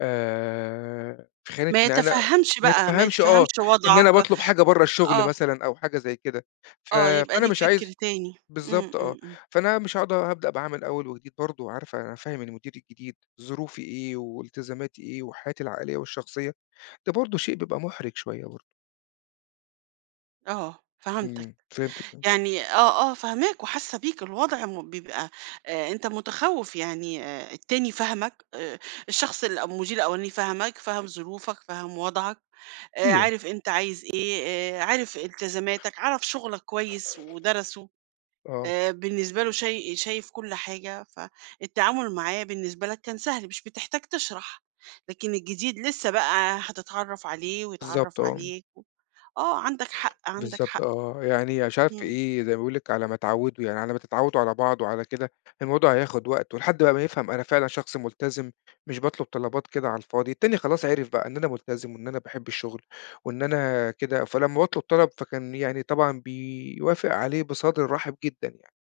آآ، في خانة ما إن أنا يتفهّمش ما بقى، ما يتفهَمش آه، يتفهّمش إن أنا وضْعك. باطلُب حاجة برّه الشغل آه. مثلًا أو حاجة زي كده، ف آه يبقى فأنا ليه مش فِكر عايز تاني. إمم، بالضبط آه، إمم، إمم. فأنا مش هاقعُد هابدأ بقى من أول وجديد برضه، وعارفة هافهِّم المدير الجديد ظروفي إيه وإلتزاماتي إيه و حياتي العائلية والشخصية، ده برضه شيء بيبقى مُحرِج شوية برضه. آه، فهَمتك، إمم، فهمتِك، آه. يعني آه، آه، فاهماك وحاسّة بيك، الوضع م بيبقى آآ، أنت مُتخوِّف، يعني آآ، التاني فاهمك آآ، الشخص الأو المديرالأولاني فاهمك، فاهم ظروفك، فاهم وضْعك، آآ، أيوه. عارف أنت عايز إيه، آآ عارف إلتزاماتك، عرَف شُغلك كويس ودرَسه آه. آآ، بالنسبة له شاي شايف كلّ حاجة، فالتعامل معاه بالنسبة لك كان سهل، مش بتحتاج تشرَح، لكن الجديد لسه بقى هتتعرّف عليه بالضبط ويتعرّف آه. عليك و آه، عَندك حق، عَندك بالضبط حق. آه، يعني أنا مش عارف في إمم. إيه، زي ما باقول لِك على ما تعوّده يعني على ما تتعوّدوا على بعض وعلى كده، الموضوع هياخد وقت ولحد بقى ما يفهَم أنا فعلًا شخص ملتزِم، مش باطلُب طلبات كده على الفاضي، التاني خلاص عرِف بقى إن أنا ملتزِم وإن أنا باحب الشغل وإن أنا كده، فلما باطلُب طلَب فكان يعني طبعًا بيوافق عليه بصدر رحِب جدًا يعني،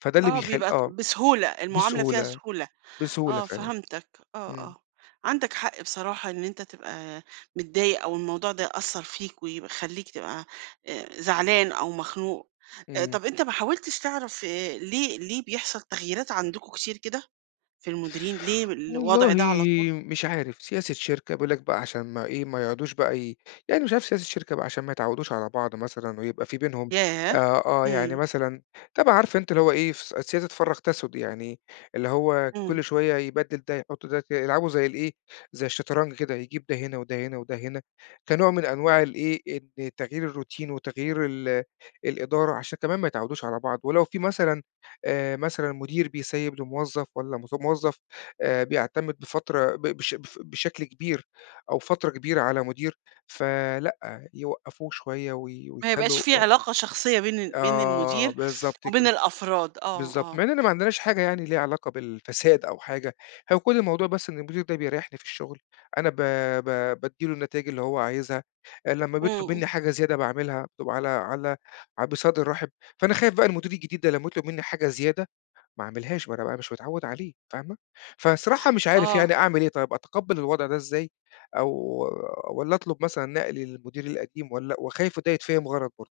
فده اللي آه، بيخل بيبقى ت آه. بسهولة، المعاملة فيها بسهولة، سهولة، بسهولة آه فعلًا. فهَمتك، آه، إمم. آه، عندَك حق بصراحة إن أنت تبقى متضايق أو الموضوع ده يأثّر فيك ويبق يخلّيك تبقى آآ زعلان أو مخنوق. أ إمم. طَب أنت ما حاولتش تعرَف ليه ليه بيحصَل تغيّيرات عَندكم كتير كده في المديرين، ليه والله الوضْع ده على طُول؟ مش عارف، سياسة شركة بيقول لك بقى عشان ما إيه، ما يقعُدوش بقى ي يعني مش عارف سياسة شركة بقى عشان ما يتعوّدوش على بعْض مثلًا ويبقى في بينهم ياه! آآ، آه يعني إمم. مثلًا، طبعًا عارفة أنتِ اللي هو إيه، فس سياسة فرّق تسُد يعني، اللي هو إمم. كلّ شوية يبدّل ده يحُط ده، ي يلعبوا زي الإيه، زي الشطرنج كده، يجيب ده هنا وده هنا وده هنا كنوع من أنواع الإيه، إن تغيير الروتين وتغيير ال الإدارة، عشان كمان ما يتعوّدوش على بعْض، ولو في مثلًا آآ، مثلًا مدير بيسيّب لموظف والَّا مظ موَّظف آآ، بيعتمد بفترة ب بش ب بشكل كبير أو فترة كبيرة على مدير، فلأ يوقّفوه شوية وي ما يبقاش ويخلّوا في آه. علاقة شخصية بين ال بين آه المدير بالضبط وبين كده، الأفراد. آه، بالضبط، آه. مع إننا ما عندناش حاجة يعني ليها علاقة بالفساد أو حاجة، هو كلّ الموضوع بس إن المدير ده بيريّحني في الشغل، أنا ب ب بادِّي له النتايج اللي هو عايزها، لمّا بيطلُب إمم. منّي حاجة زيادة باعملها وعلى على ع بصدر رحِب، فأنا خايف بقى المدير الجديد ده لمّا يطلُب منّي حاجة زيادة ما اعملهاش، ما أنا بقى مش متعوّد عليه فاهمة، فالصراحة مش عارف آه. يعني أعمل إيه طيب، أتقبّل الوضْع ده إزاي أو والّا أطلُب مثلًا نقلي للمدير القديم، والّا وخايف وده يتفهَم غلَط برضه.